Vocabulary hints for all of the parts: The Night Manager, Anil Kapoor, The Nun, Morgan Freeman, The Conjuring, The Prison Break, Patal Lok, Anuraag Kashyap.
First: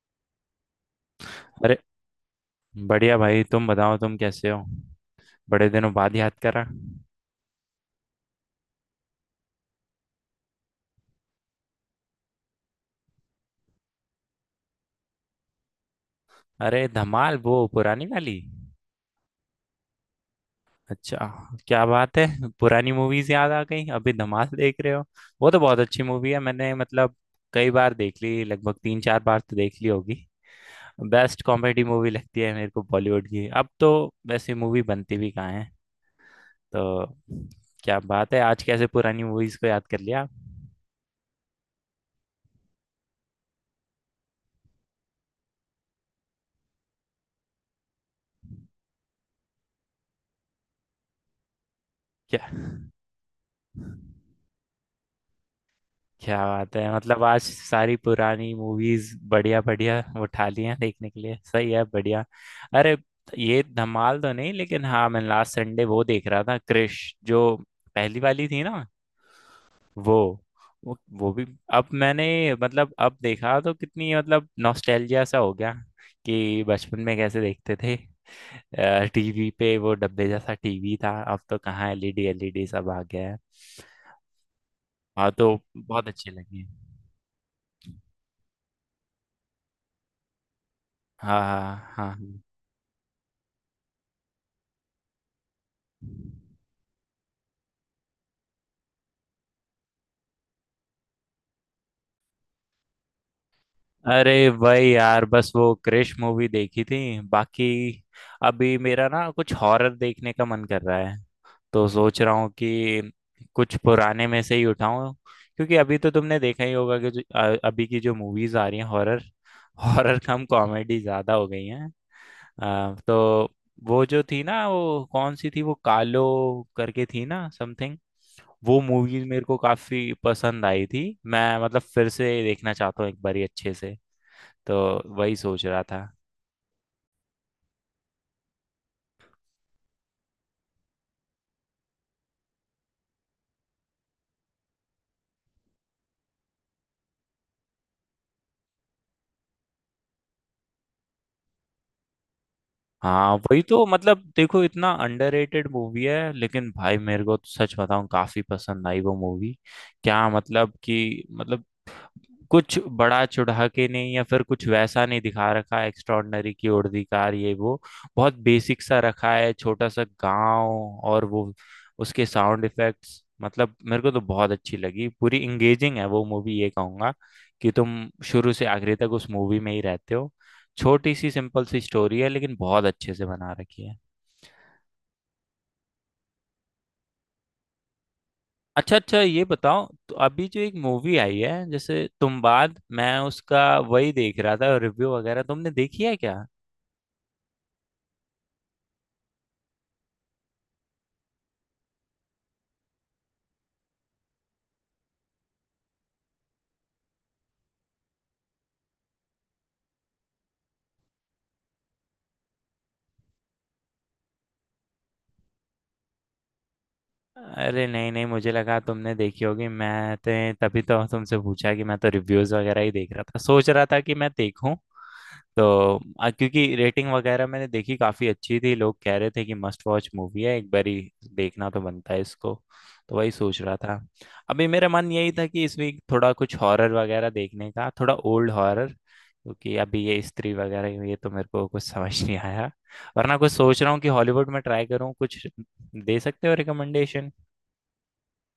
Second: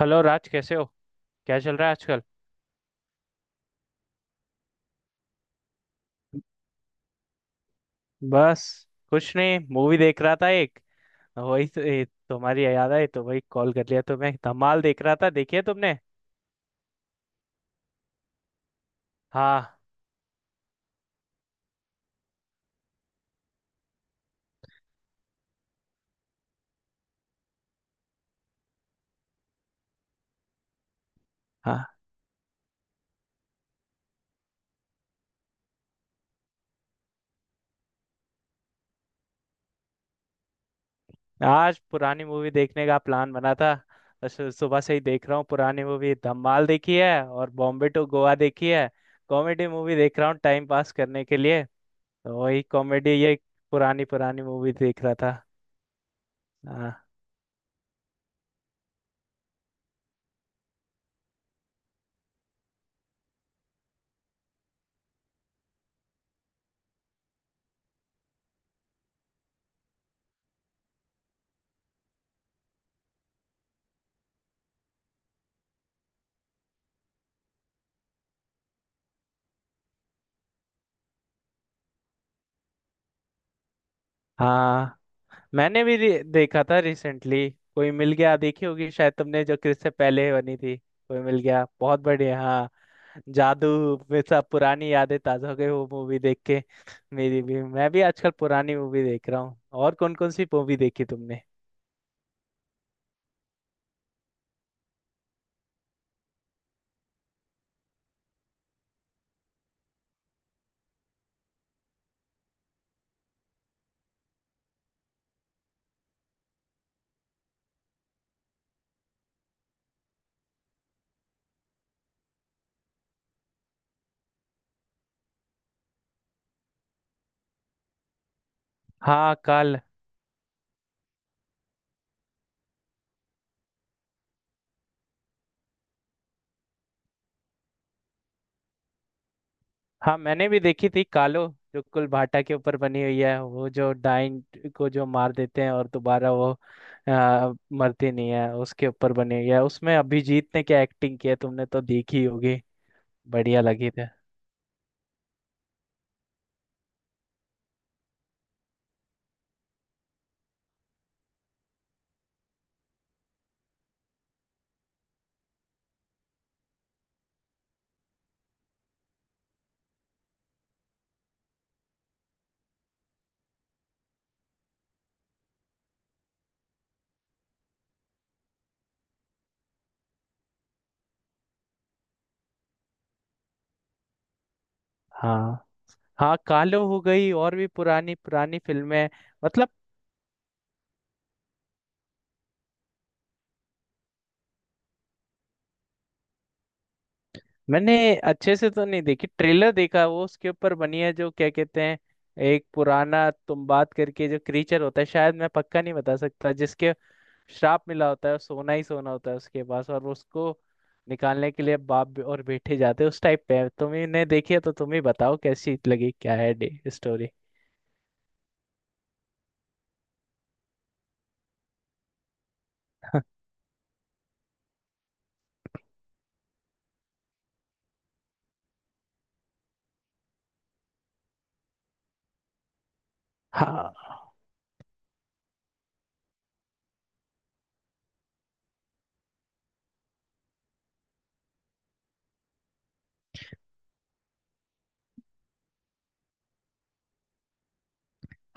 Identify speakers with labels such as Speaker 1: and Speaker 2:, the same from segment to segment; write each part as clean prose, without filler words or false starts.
Speaker 1: Hello Raj, कैसे हो? क्या चल
Speaker 2: अरे
Speaker 1: रहा है आजकल?
Speaker 2: बढ़िया भाई, तुम बताओ तुम कैसे हो। बड़े दिनों बाद याद करा।
Speaker 1: बस कुछ नहीं, मूवी देख रहा था एक। वही तो, ये तुम्हारी याद आई तो वही कॉल कर लिया तुम्हें। धमाल देख रहा था, देखी है तुमने?
Speaker 2: अरे, धमाल वो पुरानी वाली?
Speaker 1: हाँ।
Speaker 2: अच्छा। क्या बात है, पुरानी मूवीज याद आ गई अभी धमाल देख रहे हो। वो तो बहुत अच्छी मूवी है, मैंने मतलब कई बार देख ली, लगभग तीन चार बार तो देख ली होगी। बेस्ट कॉमेडी
Speaker 1: हाँ,
Speaker 2: मूवी लगती है मेरे को बॉलीवुड की, अब तो वैसे मूवी बनती भी कहाँ है। तो क्या बात है, आज कैसे पुरानी मूवीज को याद कर लिया आप?
Speaker 1: आज पुरानी मूवी देखने का प्लान बना था। बस सुबह से ही देख रहा हूँ पुरानी मूवी। धमाल देखी है और बॉम्बे टू गोवा देखी है। कॉमेडी मूवी देख रहा हूँ टाइम पास करने के लिए। तो
Speaker 2: क्या,
Speaker 1: वही कॉमेडी, ये पुरानी पुरानी मूवी देख रहा था।
Speaker 2: क्या बात है,
Speaker 1: हाँ।
Speaker 2: मतलब आज सारी पुरानी मूवीज बढ़िया बढ़िया उठा ली हैं देखने के लिए, सही है, बढ़िया। अरे, ये धमाल तो नहीं, लेकिन हाँ मैं लास्ट संडे वो देख रहा था, क्रिश जो पहली वाली थी ना, वो वो भी, अब मैंने मतलब अब देखा तो कितनी मतलब नॉस्टैल्जिया सा हो गया कि बचपन में कैसे देखते थे। टीवी पे वो डब्बे जैसा टीवी था, अब तो कहाँ, एलईडी एलईडी सब आ गया है।
Speaker 1: हाँ,
Speaker 2: हाँ तो
Speaker 1: मैंने भी
Speaker 2: बहुत अच्छी
Speaker 1: देखा
Speaker 2: लगी।
Speaker 1: था रिसेंटली। कोई मिल गया देखी होगी शायद तुमने, जो क्रिस से पहले बनी थी, कोई मिल
Speaker 2: हाँ
Speaker 1: गया,
Speaker 2: हाँ
Speaker 1: बहुत
Speaker 2: हाँ
Speaker 1: बढ़िया
Speaker 2: हाँ।
Speaker 1: हाँ। जादू में सब पुरानी यादें ताजा हो गई वो मूवी देख के। मेरी भी मैं भी आजकल पुरानी मूवी देख रहा हूँ। और कौन कौन सी मूवी देखी तुमने?
Speaker 2: अरे भाई यार, बस वो क्रिश मूवी देखी थी, बाकी अभी मेरा ना कुछ हॉरर देखने का मन कर रहा है, तो सोच रहा हूँ कि कुछ पुराने में से ही उठाऊं, क्योंकि अभी तो तुमने देखा ही होगा कि अभी की जो मूवीज आ रही हैं हॉरर, हॉरर कम कॉमेडी ज्यादा हो गई हैं। तो वो जो थी ना, वो कौन सी थी, वो कालो करके थी ना समथिंग, वो मूवी
Speaker 1: हाँ
Speaker 2: मेरे को
Speaker 1: काल।
Speaker 2: काफी पसंद आई थी। मैं मतलब फिर से देखना चाहता हूँ एक बार अच्छे से, तो वही सोच रहा था।
Speaker 1: हाँ मैंने भी देखी थी कालो, जो कुलभाटा के ऊपर बनी हुई है। वो जो डाइन को जो मार देते हैं और दोबारा वो मरती नहीं है, उसके ऊपर बनी हुई है। उसमें अभिजीत ने क्या एक्टिंग की है, तुमने तो देखी होगी।
Speaker 2: हाँ
Speaker 1: बढ़िया
Speaker 2: वही तो,
Speaker 1: लगी थी।
Speaker 2: मतलब देखो, इतना अंडररेटेड मूवी है लेकिन भाई, मेरे को तो सच बताऊँ, काफी पसंद आई वो मूवी। क्या मतलब कि मतलब कुछ बड़ा चढ़ा के नहीं या फिर कुछ वैसा नहीं दिखा रखा है, एक्स्ट्रॉर्डनरी की उर्दीकार ये वो, बहुत बेसिक सा रखा है, छोटा सा गांव, और वो उसके साउंड इफेक्ट्स, मतलब मेरे को तो बहुत अच्छी लगी, पूरी इंगेजिंग है वो मूवी। ये कहूंगा कि तुम शुरू से आखिरी तक उस मूवी में ही रहते हो। छोटी सी सिंपल सी स्टोरी है लेकिन बहुत अच्छे से बना रखी है।
Speaker 1: हाँ। हाँ कालो हो गई और भी पुरानी पुरानी
Speaker 2: अच्छा
Speaker 1: फिल्में।
Speaker 2: अच्छा, ये
Speaker 1: मतलब
Speaker 2: बताओ तो, अभी जो एक मूवी आई है जैसे तुम बाद, मैं उसका वही देख रहा था रिव्यू वगैरह, तुमने देखी है क्या?
Speaker 1: मैंने अच्छे से तो नहीं देखी, ट्रेलर देखा। वो उसके ऊपर बनी है जो क्या कहते हैं, एक पुराना तुम बात करके जो क्रीचर होता है, शायद मैं पक्का नहीं बता सकता, जिसके श्राप मिला होता है। वो सोना ही सोना होता है उसके पास और उसको निकालने के लिए बाप और बेटे जाते हैं। उस टाइप पे है। तुमने देखी है तो तुम ही बताओ कैसी लगी, क्या है डे स्टोरी।
Speaker 2: अरे नहीं नहीं, मुझे लगा तुमने देखी होगी, मैं तो, तभी तो तुमसे पूछा कि मैं तो रिव्यूज वगैरह ही देख रहा था, सोच रहा था कि मैं देखूं तो, क्योंकि रेटिंग वगैरह मैंने देखी काफी अच्छी थी, लोग कह रहे थे कि मस्ट वॉच मूवी है, एक बारी देखना तो बनता है इसको, तो वही सोच रहा था।
Speaker 1: हाँ।
Speaker 2: अभी मेरा मन यही था कि इस वीक थोड़ा कुछ हॉरर वगैरह देखने का, थोड़ा ओल्ड हॉरर, क्योंकि अभी ये स्त्री वगैरह ये तो मेरे को कुछ समझ नहीं आया, वरना कुछ सोच रहा हूँ कि हॉलीवुड में ट्राई करूँ कुछ, दे सकते हो रिकमेंडेशन।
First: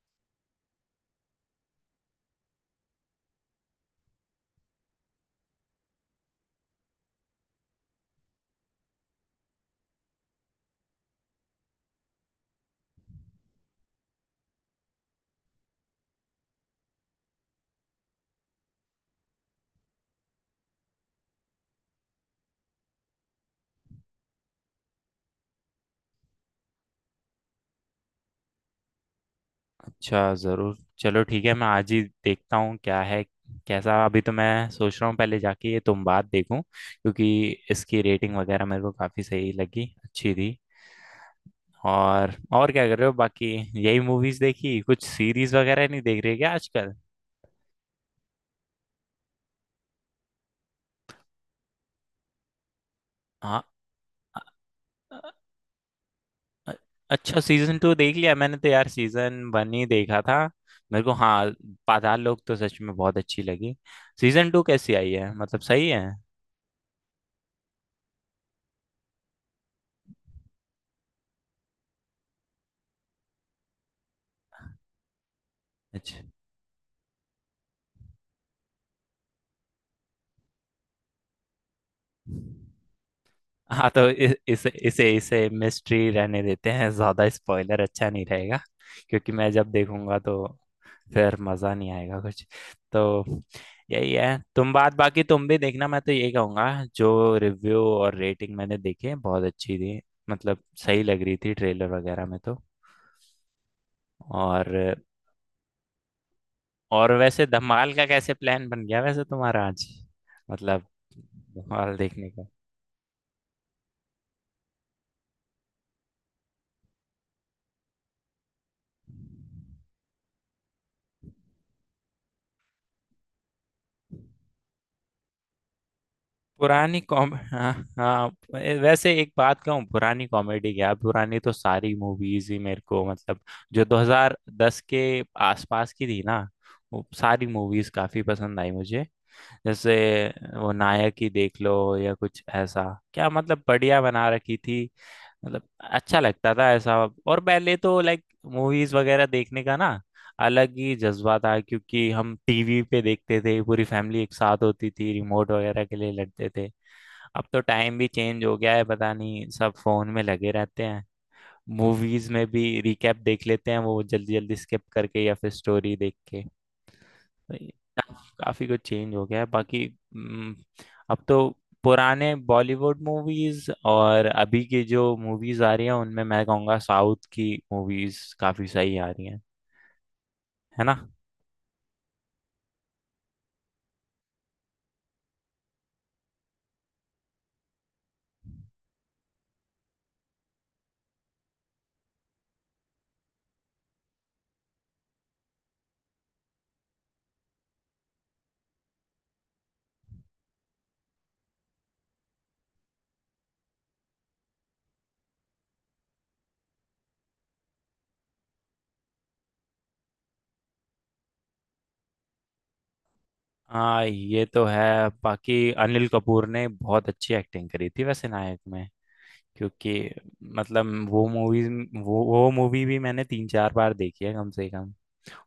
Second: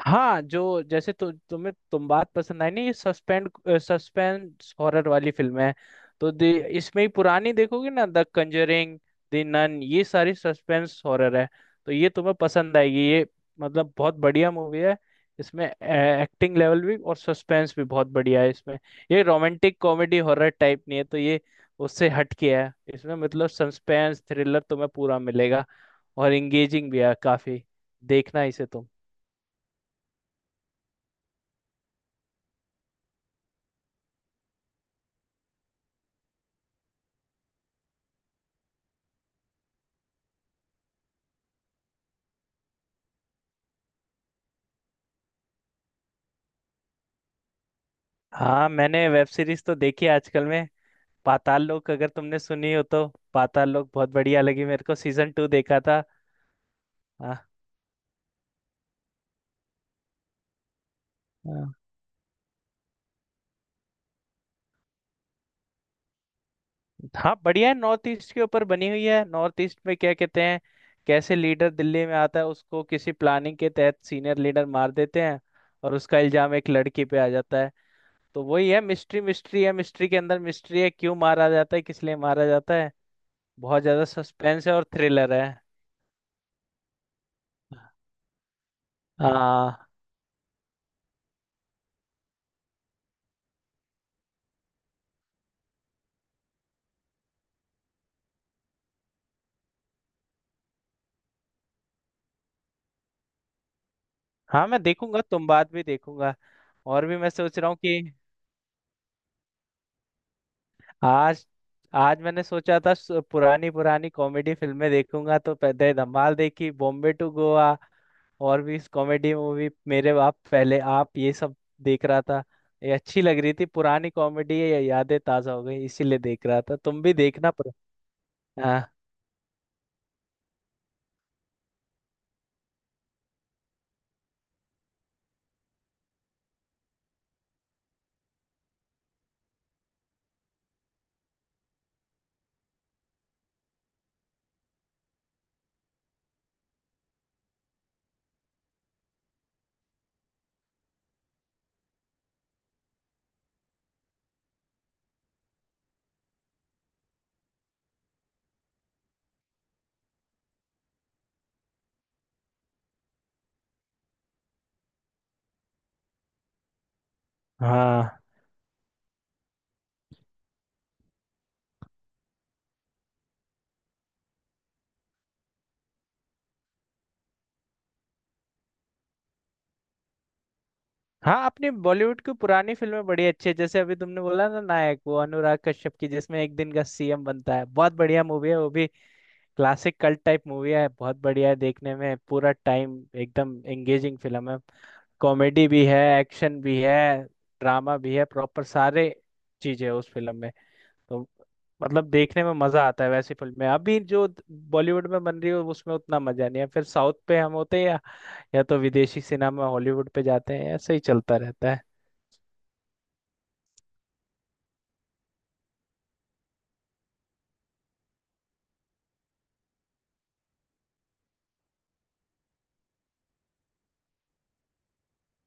Speaker 1: हाँ जो जैसे तुम्हें तुम बात पसंद आई ना, ये सस्पेंड सस्पेंस हॉरर वाली फिल्म है। तो इसमें ही पुरानी देखोगे ना, द कंजरिंग, द नन, ये सारी सस्पेंस हॉरर है। तो ये तुम्हें पसंद आएगी ये, मतलब बहुत बढ़िया मूवी है। इसमें एक्टिंग लेवल भी और सस्पेंस भी बहुत बढ़िया है इसमें। ये रोमांटिक कॉमेडी हॉरर टाइप नहीं है, तो ये उससे हटके है। इसमें मतलब सस्पेंस थ्रिलर तुम्हें पूरा मिलेगा और एंगेजिंग भी है काफी। देखना इसे तुम।
Speaker 2: अच्छा, ज़रूर, चलो ठीक है, मैं आज ही देखता हूँ क्या है कैसा, अभी तो मैं सोच रहा हूँ पहले जाके ये तुम बात देखूँ, क्योंकि इसकी रेटिंग वगैरह मेरे को काफ़ी सही लगी, अच्छी थी। और क्या कर रहे हो बाकी, यही मूवीज़ देखी, कुछ सीरीज़ वगैरह नहीं देख रहे क्या आजकल?
Speaker 1: हाँ मैंने वेब सीरीज तो देखी है आजकल में। पाताल लोक, अगर तुमने सुनी हो तो।
Speaker 2: हाँ,
Speaker 1: पाताल लोक बहुत बढ़िया लगी मेरे को,
Speaker 2: अ-
Speaker 1: सीजन टू देखा था।
Speaker 2: अ- अच्छा,
Speaker 1: हाँ
Speaker 2: सीज़न टू देख लिया, मैंने तो यार सीज़न वन ही देखा था। मेरे को, हाँ
Speaker 1: हाँ।
Speaker 2: पाताल लोक तो सच में बहुत अच्छी लगी। सीज़न टू कैसी आई है, मतलब सही है?
Speaker 1: हाँ, बढ़िया है। नॉर्थ ईस्ट के ऊपर बनी हुई है। नॉर्थ ईस्ट में क्या कहते हैं, कैसे लीडर दिल्ली में आता है, उसको किसी प्लानिंग के तहत सीनियर लीडर मार देते हैं, और उसका इल्जाम एक लड़की पे आ जाता है। तो वही है मिस्ट्री, मिस्ट्री है, मिस्ट्री के अंदर मिस्ट्री है, क्यों मारा जाता है, किस लिए मारा
Speaker 2: अच्छा।
Speaker 1: जाता है। बहुत
Speaker 2: हाँ
Speaker 1: ज्यादा
Speaker 2: तो इ-
Speaker 1: सस्पेंस
Speaker 2: इसे
Speaker 1: है और
Speaker 2: इसे
Speaker 1: थ्रिलर
Speaker 2: इसे
Speaker 1: है।
Speaker 2: मिस्ट्री रहने देते हैं, ज्यादा स्पॉइलर अच्छा नहीं रहेगा क्योंकि मैं जब
Speaker 1: हाँ।
Speaker 2: देखूंगा तो फिर मजा नहीं आएगा कुछ। तो यही है तुम बात, बाकी तुम भी देखना, मैं तो ये कहूंगा, जो रिव्यू और रेटिंग मैंने देखे बहुत अच्छी थी, मतलब सही लग रही थी ट्रेलर वगैरह में तो।
Speaker 1: हाँ
Speaker 2: और
Speaker 1: मैं देखूंगा, तुम बात भी देखूंगा। और
Speaker 2: और
Speaker 1: भी मैं
Speaker 2: वैसे
Speaker 1: सोच रहा हूँ
Speaker 2: धमाल
Speaker 1: कि
Speaker 2: का कैसे प्लान बन गया वैसे तुम्हारा आज, मतलब
Speaker 1: आज।
Speaker 2: धमाल
Speaker 1: आज
Speaker 2: देखने।
Speaker 1: मैंने सोचा था पुरानी पुरानी कॉमेडी फिल्में देखूंगा। तो पहले धमाल देखी, बॉम्बे टू गोवा, और भी कॉमेडी मूवी, मेरे बाप पहले आप, ये सब देख रहा था। ये अच्छी लग रही थी, पुरानी कॉमेडी है ये, यादें ताजा हो गई, इसीलिए देख रहा था।
Speaker 2: पुरानी
Speaker 1: तुम भी
Speaker 2: कॉम,
Speaker 1: देखना पर।
Speaker 2: हाँ हाँ,
Speaker 1: हाँ।
Speaker 2: वैसे एक बात कहूँ, पुरानी कॉमेडी क्या, पुरानी तो सारी मूवीज ही मेरे को, मतलब जो 2010 के आसपास की थी ना, वो सारी मूवीज काफी पसंद आई मुझे। जैसे वो नायक ही देख लो या कुछ ऐसा, क्या मतलब, बढ़िया बना रखी थी, मतलब अच्छा लगता था ऐसा। और पहले तो लाइक मूवीज वगैरह देखने का ना अलग ही जज्बा था, क्योंकि हम टीवी पे देखते थे, पूरी फैमिली एक साथ होती थी, रिमोट वगैरह के लिए लड़ते थे। अब तो टाइम भी चेंज हो गया है, पता नहीं सब फोन में लगे रहते हैं, मूवीज में भी रिकैप देख लेते हैं, वो जल्दी जल्दी स्किप करके या फिर स्टोरी देख के, तो ये
Speaker 1: हाँ।
Speaker 2: काफी कुछ चेंज हो गया है बाकी। हम्म, अब तो पुराने बॉलीवुड मूवीज और अभी की जो मूवीज आ रही हैं, उनमें मैं कहूँगा साउथ की मूवीज काफी सही आ रही हैं, है ना।
Speaker 1: हाँ अपनी बॉलीवुड की पुरानी फिल्में बड़ी अच्छी है। जैसे अभी तुमने बोला ना नायक, वो अनुराग कश्यप की, जिसमें एक दिन का सीएम बनता है, बहुत बढ़िया मूवी है वो भी। क्लासिक कल्ट टाइप मूवी है, बहुत बढ़िया है, देखने में पूरा टाइम एकदम एंगेजिंग फिल्म है। कॉमेडी भी है, एक्शन भी है, ड्रामा भी है, प्रॉपर सारे चीजें उस फिल्म में। तो मतलब देखने में मजा आता है वैसी फिल्म में। अभी जो बॉलीवुड में बन रही है उसमें उतना मजा नहीं है, फिर साउथ पे हम होते हैं या तो विदेशी सिनेमा हॉलीवुड पे जाते हैं, ऐसे ही चलता रहता है।
Speaker 2: हाँ ये तो है, बाकी अनिल कपूर ने बहुत अच्छी एक्टिंग करी थी वैसे नायक में, क्योंकि मतलब वो मूवी, वो मूवी भी मैंने तीन चार बार देखी है कम से कम।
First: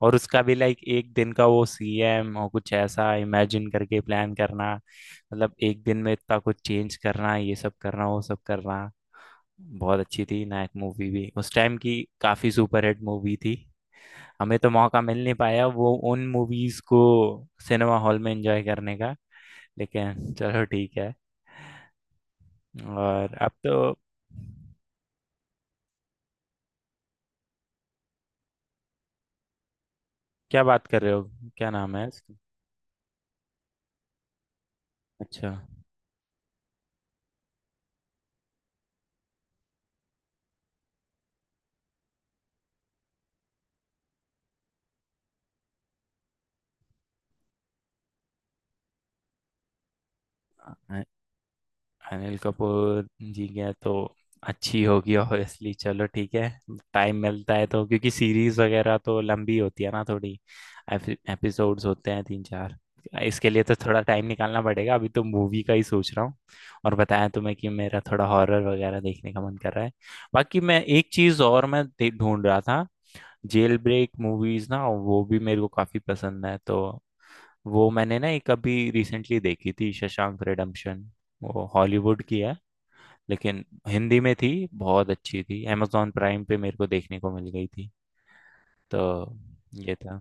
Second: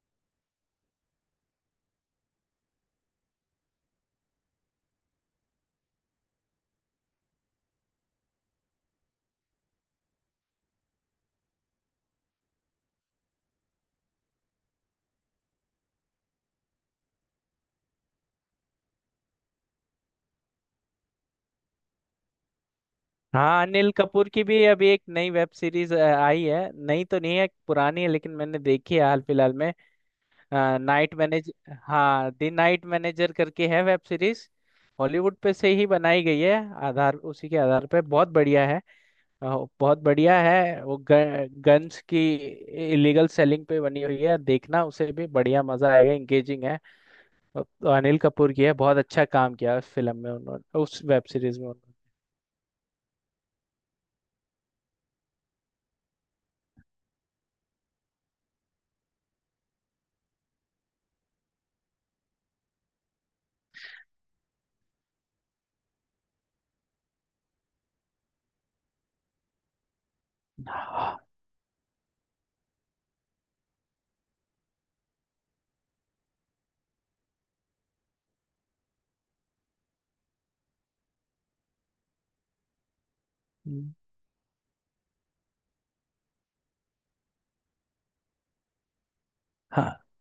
Speaker 2: और उसका भी लाइक एक दिन का वो सीएम और कुछ ऐसा इमेजिन करके प्लान करना, मतलब एक दिन में इतना कुछ चेंज करना, ये सब करना वो सब करना, बहुत अच्छी थी नायक मूवी भी, उस टाइम की काफी सुपरहिट मूवी थी। हमें तो मौका मिल नहीं पाया वो उन मूवीज को सिनेमा हॉल में एंजॉय करने का, लेकिन चलो ठीक है। और अब
Speaker 1: हाँ
Speaker 2: तो
Speaker 1: अनिल कपूर की भी अभी एक नई वेब सीरीज आई है। नई तो नहीं है पुरानी है, लेकिन मैंने देखी है हाल फिलहाल में।
Speaker 2: क्या बात कर रहे
Speaker 1: नाइट
Speaker 2: हो,
Speaker 1: मैनेज।
Speaker 2: क्या नाम है
Speaker 1: हाँ
Speaker 2: इसका?
Speaker 1: द नाइट मैनेजर करके है वेब सीरीज। हॉलीवुड
Speaker 2: अच्छा,
Speaker 1: पे से ही बनाई गई है, आधार उसी के आधार पे। बहुत बढ़िया है। अ, बहुत बढ़िया है। वो गन्स की इलीगल सेलिंग पे बनी हुई है। देखना उसे भी, बढ़िया मजा आएगा, इंगेजिंग है। अ, अनिल कपूर की है, बहुत अच्छा काम किया उस फिल्म में उन्होंने, उस
Speaker 2: अ-
Speaker 1: वेब सीरीज में उन्होंने।
Speaker 2: अनिल कपूर जी गया तो अच्छी होगी ऑब्वियसली, चलो ठीक है, टाइम मिलता है तो, क्योंकि सीरीज वगैरह तो लंबी होती है ना थोड़ी, एपिसोड्स होते हैं तीन चार, इसके लिए तो थोड़ा टाइम निकालना पड़ेगा, अभी तो मूवी का ही सोच रहा हूँ। और बताया तुम्हें कि मेरा थोड़ा हॉरर वगैरह देखने का मन कर रहा है। बाकी मैं एक
Speaker 1: हाँ।
Speaker 2: चीज़ और मैं ढूंढ रहा था, जेल ब्रेक मूवीज ना, वो भी मेरे को काफी पसंद है, तो वो मैंने ना एक अभी रिसेंटली देखी थी, शशांक रिडेम्पशन, वो हॉलीवुड की है लेकिन
Speaker 1: हम्म,
Speaker 2: हिंदी में थी, बहुत अच्छी थी, amazon प्राइम पे मेरे को देखने को मिल गई थी, तो
Speaker 1: हाँ।
Speaker 2: ये था।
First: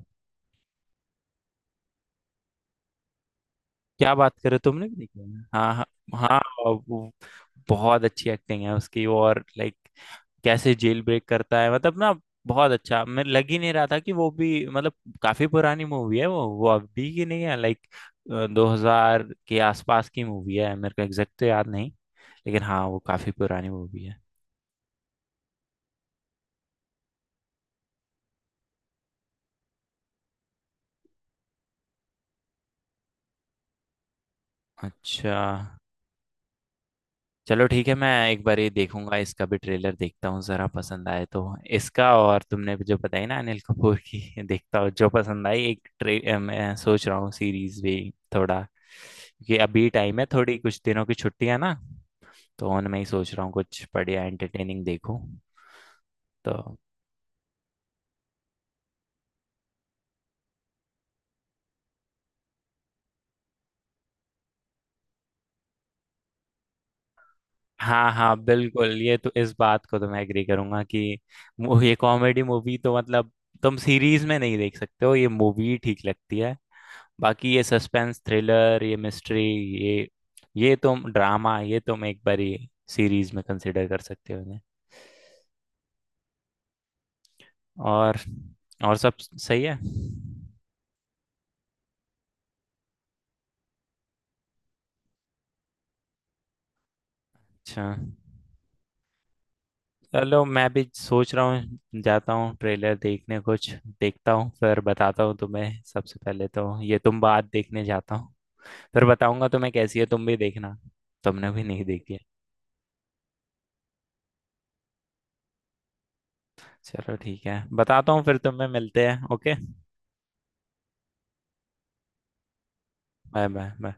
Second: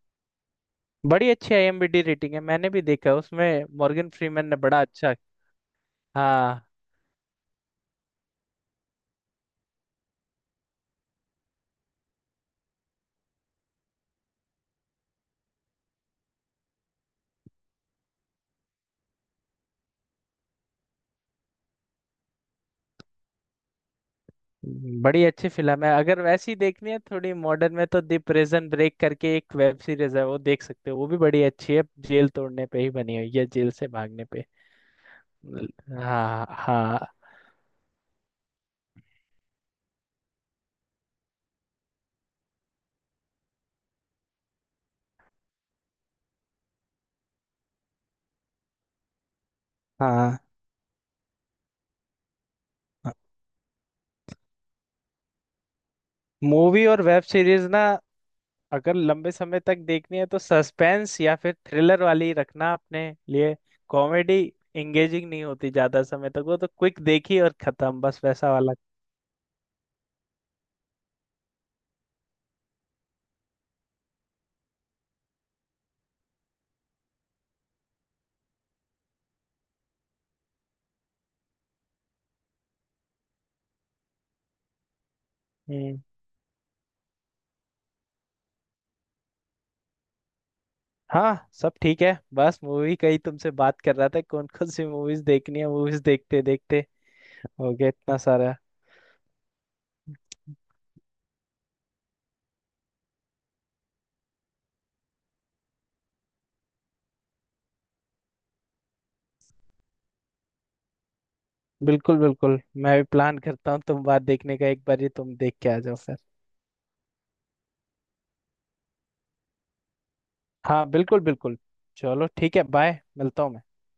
Speaker 1: बड़ी अच्छी आईएमबी रेटिंग है, मैंने भी देखा, उसमें मॉर्गन
Speaker 2: क्या बात
Speaker 1: फ्रीमैन
Speaker 2: कर रहे
Speaker 1: ने
Speaker 2: हो,
Speaker 1: बड़ा
Speaker 2: तुमने भी
Speaker 1: अच्छा।
Speaker 2: देखी है ना? हाँ हाँ हाँ,
Speaker 1: हाँ।
Speaker 2: वो बहुत अच्छी एक्टिंग है उसकी, और लाइक कैसे जेल ब्रेक करता है मतलब ना, बहुत अच्छा, मैं लग ही नहीं रहा था कि वो भी मतलब, काफी पुरानी मूवी है वो अभी की नहीं है, लाइक 2000 के आसपास की मूवी है, मेरे को एग्जैक्ट तो याद नहीं, लेकिन हाँ वो काफी पुरानी मूवी है।
Speaker 1: बड़ी अच्छी फिल्म है। अगर वैसी देखनी है थोड़ी मॉडर्न में तो द प्रिजन ब्रेक करके एक वेब सीरीज है, वो देख सकते हो, वो भी बड़ी अच्छी है। जेल तोड़ने पे ही बनी हुई है, जेल से भागने पे।
Speaker 2: अच्छा,
Speaker 1: ल- हाँ हाँ।
Speaker 2: चलो ठीक है, मैं एक बार ये देखूंगा, इसका भी ट्रेलर देखता हूँ जरा, पसंद आए तो, इसका और तुमने जो बताई ना अनिल कपूर की देखता हूँ, जो पसंद आई, एक मैं सोच रहा हूँ सीरीज भी थोड़ा, क्योंकि अभी टाइम है
Speaker 1: हाँ
Speaker 2: थोड़ी, कुछ दिनों की छुट्टियां ना, तो उनमें ही सोच रहा हूँ कुछ बढ़िया एंटरटेनिंग देखूँ तो।
Speaker 1: मूवी और वेब सीरीज ना, अगर लंबे समय तक देखनी है तो सस्पेंस या फिर थ्रिलर वाली रखना अपने लिए। कॉमेडी एंगेजिंग नहीं होती ज्यादा समय तक, वो तो क्विक देखी और खत्म,
Speaker 2: हाँ
Speaker 1: बस
Speaker 2: हाँ
Speaker 1: वैसा वाला।
Speaker 2: बिल्कुल, ये तो इस बात को तो मैं एग्री करूंगा कि ये कॉमेडी मूवी तो मतलब तुम सीरीज में नहीं देख सकते हो, ये मूवी ठीक लगती है। बाकी ये सस्पेंस थ्रिलर, ये मिस्ट्री, ये ये तुम ड्रामा, ये तुम एक बारी सीरीज में कंसिडर कर सकते हो इन्हें। और और सब सही है।
Speaker 1: हाँ सब ठीक है। बस मूवी का ही तुमसे बात कर रहा था, कौन कौन सी मूवीज देखनी है, मूवीज देखते देखते हो
Speaker 2: अच्छा,
Speaker 1: गया इतना सारा।
Speaker 2: चलो मैं भी सोच रहा हूँ, जाता हूँ ट्रेलर देखने, कुछ देखता हूँ फिर बताता हूँ तुम्हें, सबसे पहले तो ये तुम बात देखने जाता हूँ, फिर बताऊंगा तुम्हें कैसी है, तुम भी देखना, तुमने भी नहीं देखी
Speaker 1: बिल्कुल
Speaker 2: है।
Speaker 1: बिल्कुल। मैं भी प्लान करता हूँ तुम बात देखने का, एक बार ही तुम देख के आ जाओ फिर।
Speaker 2: चलो ठीक है, बताता हूँ, फिर तुम्हें मिलते हैं, ओके,
Speaker 1: हाँ बिल्कुल बिल्कुल। चलो ठीक है, बाय, मिलता
Speaker 2: बाय
Speaker 1: हूँ
Speaker 2: बाय
Speaker 1: मैं।
Speaker 2: बाय।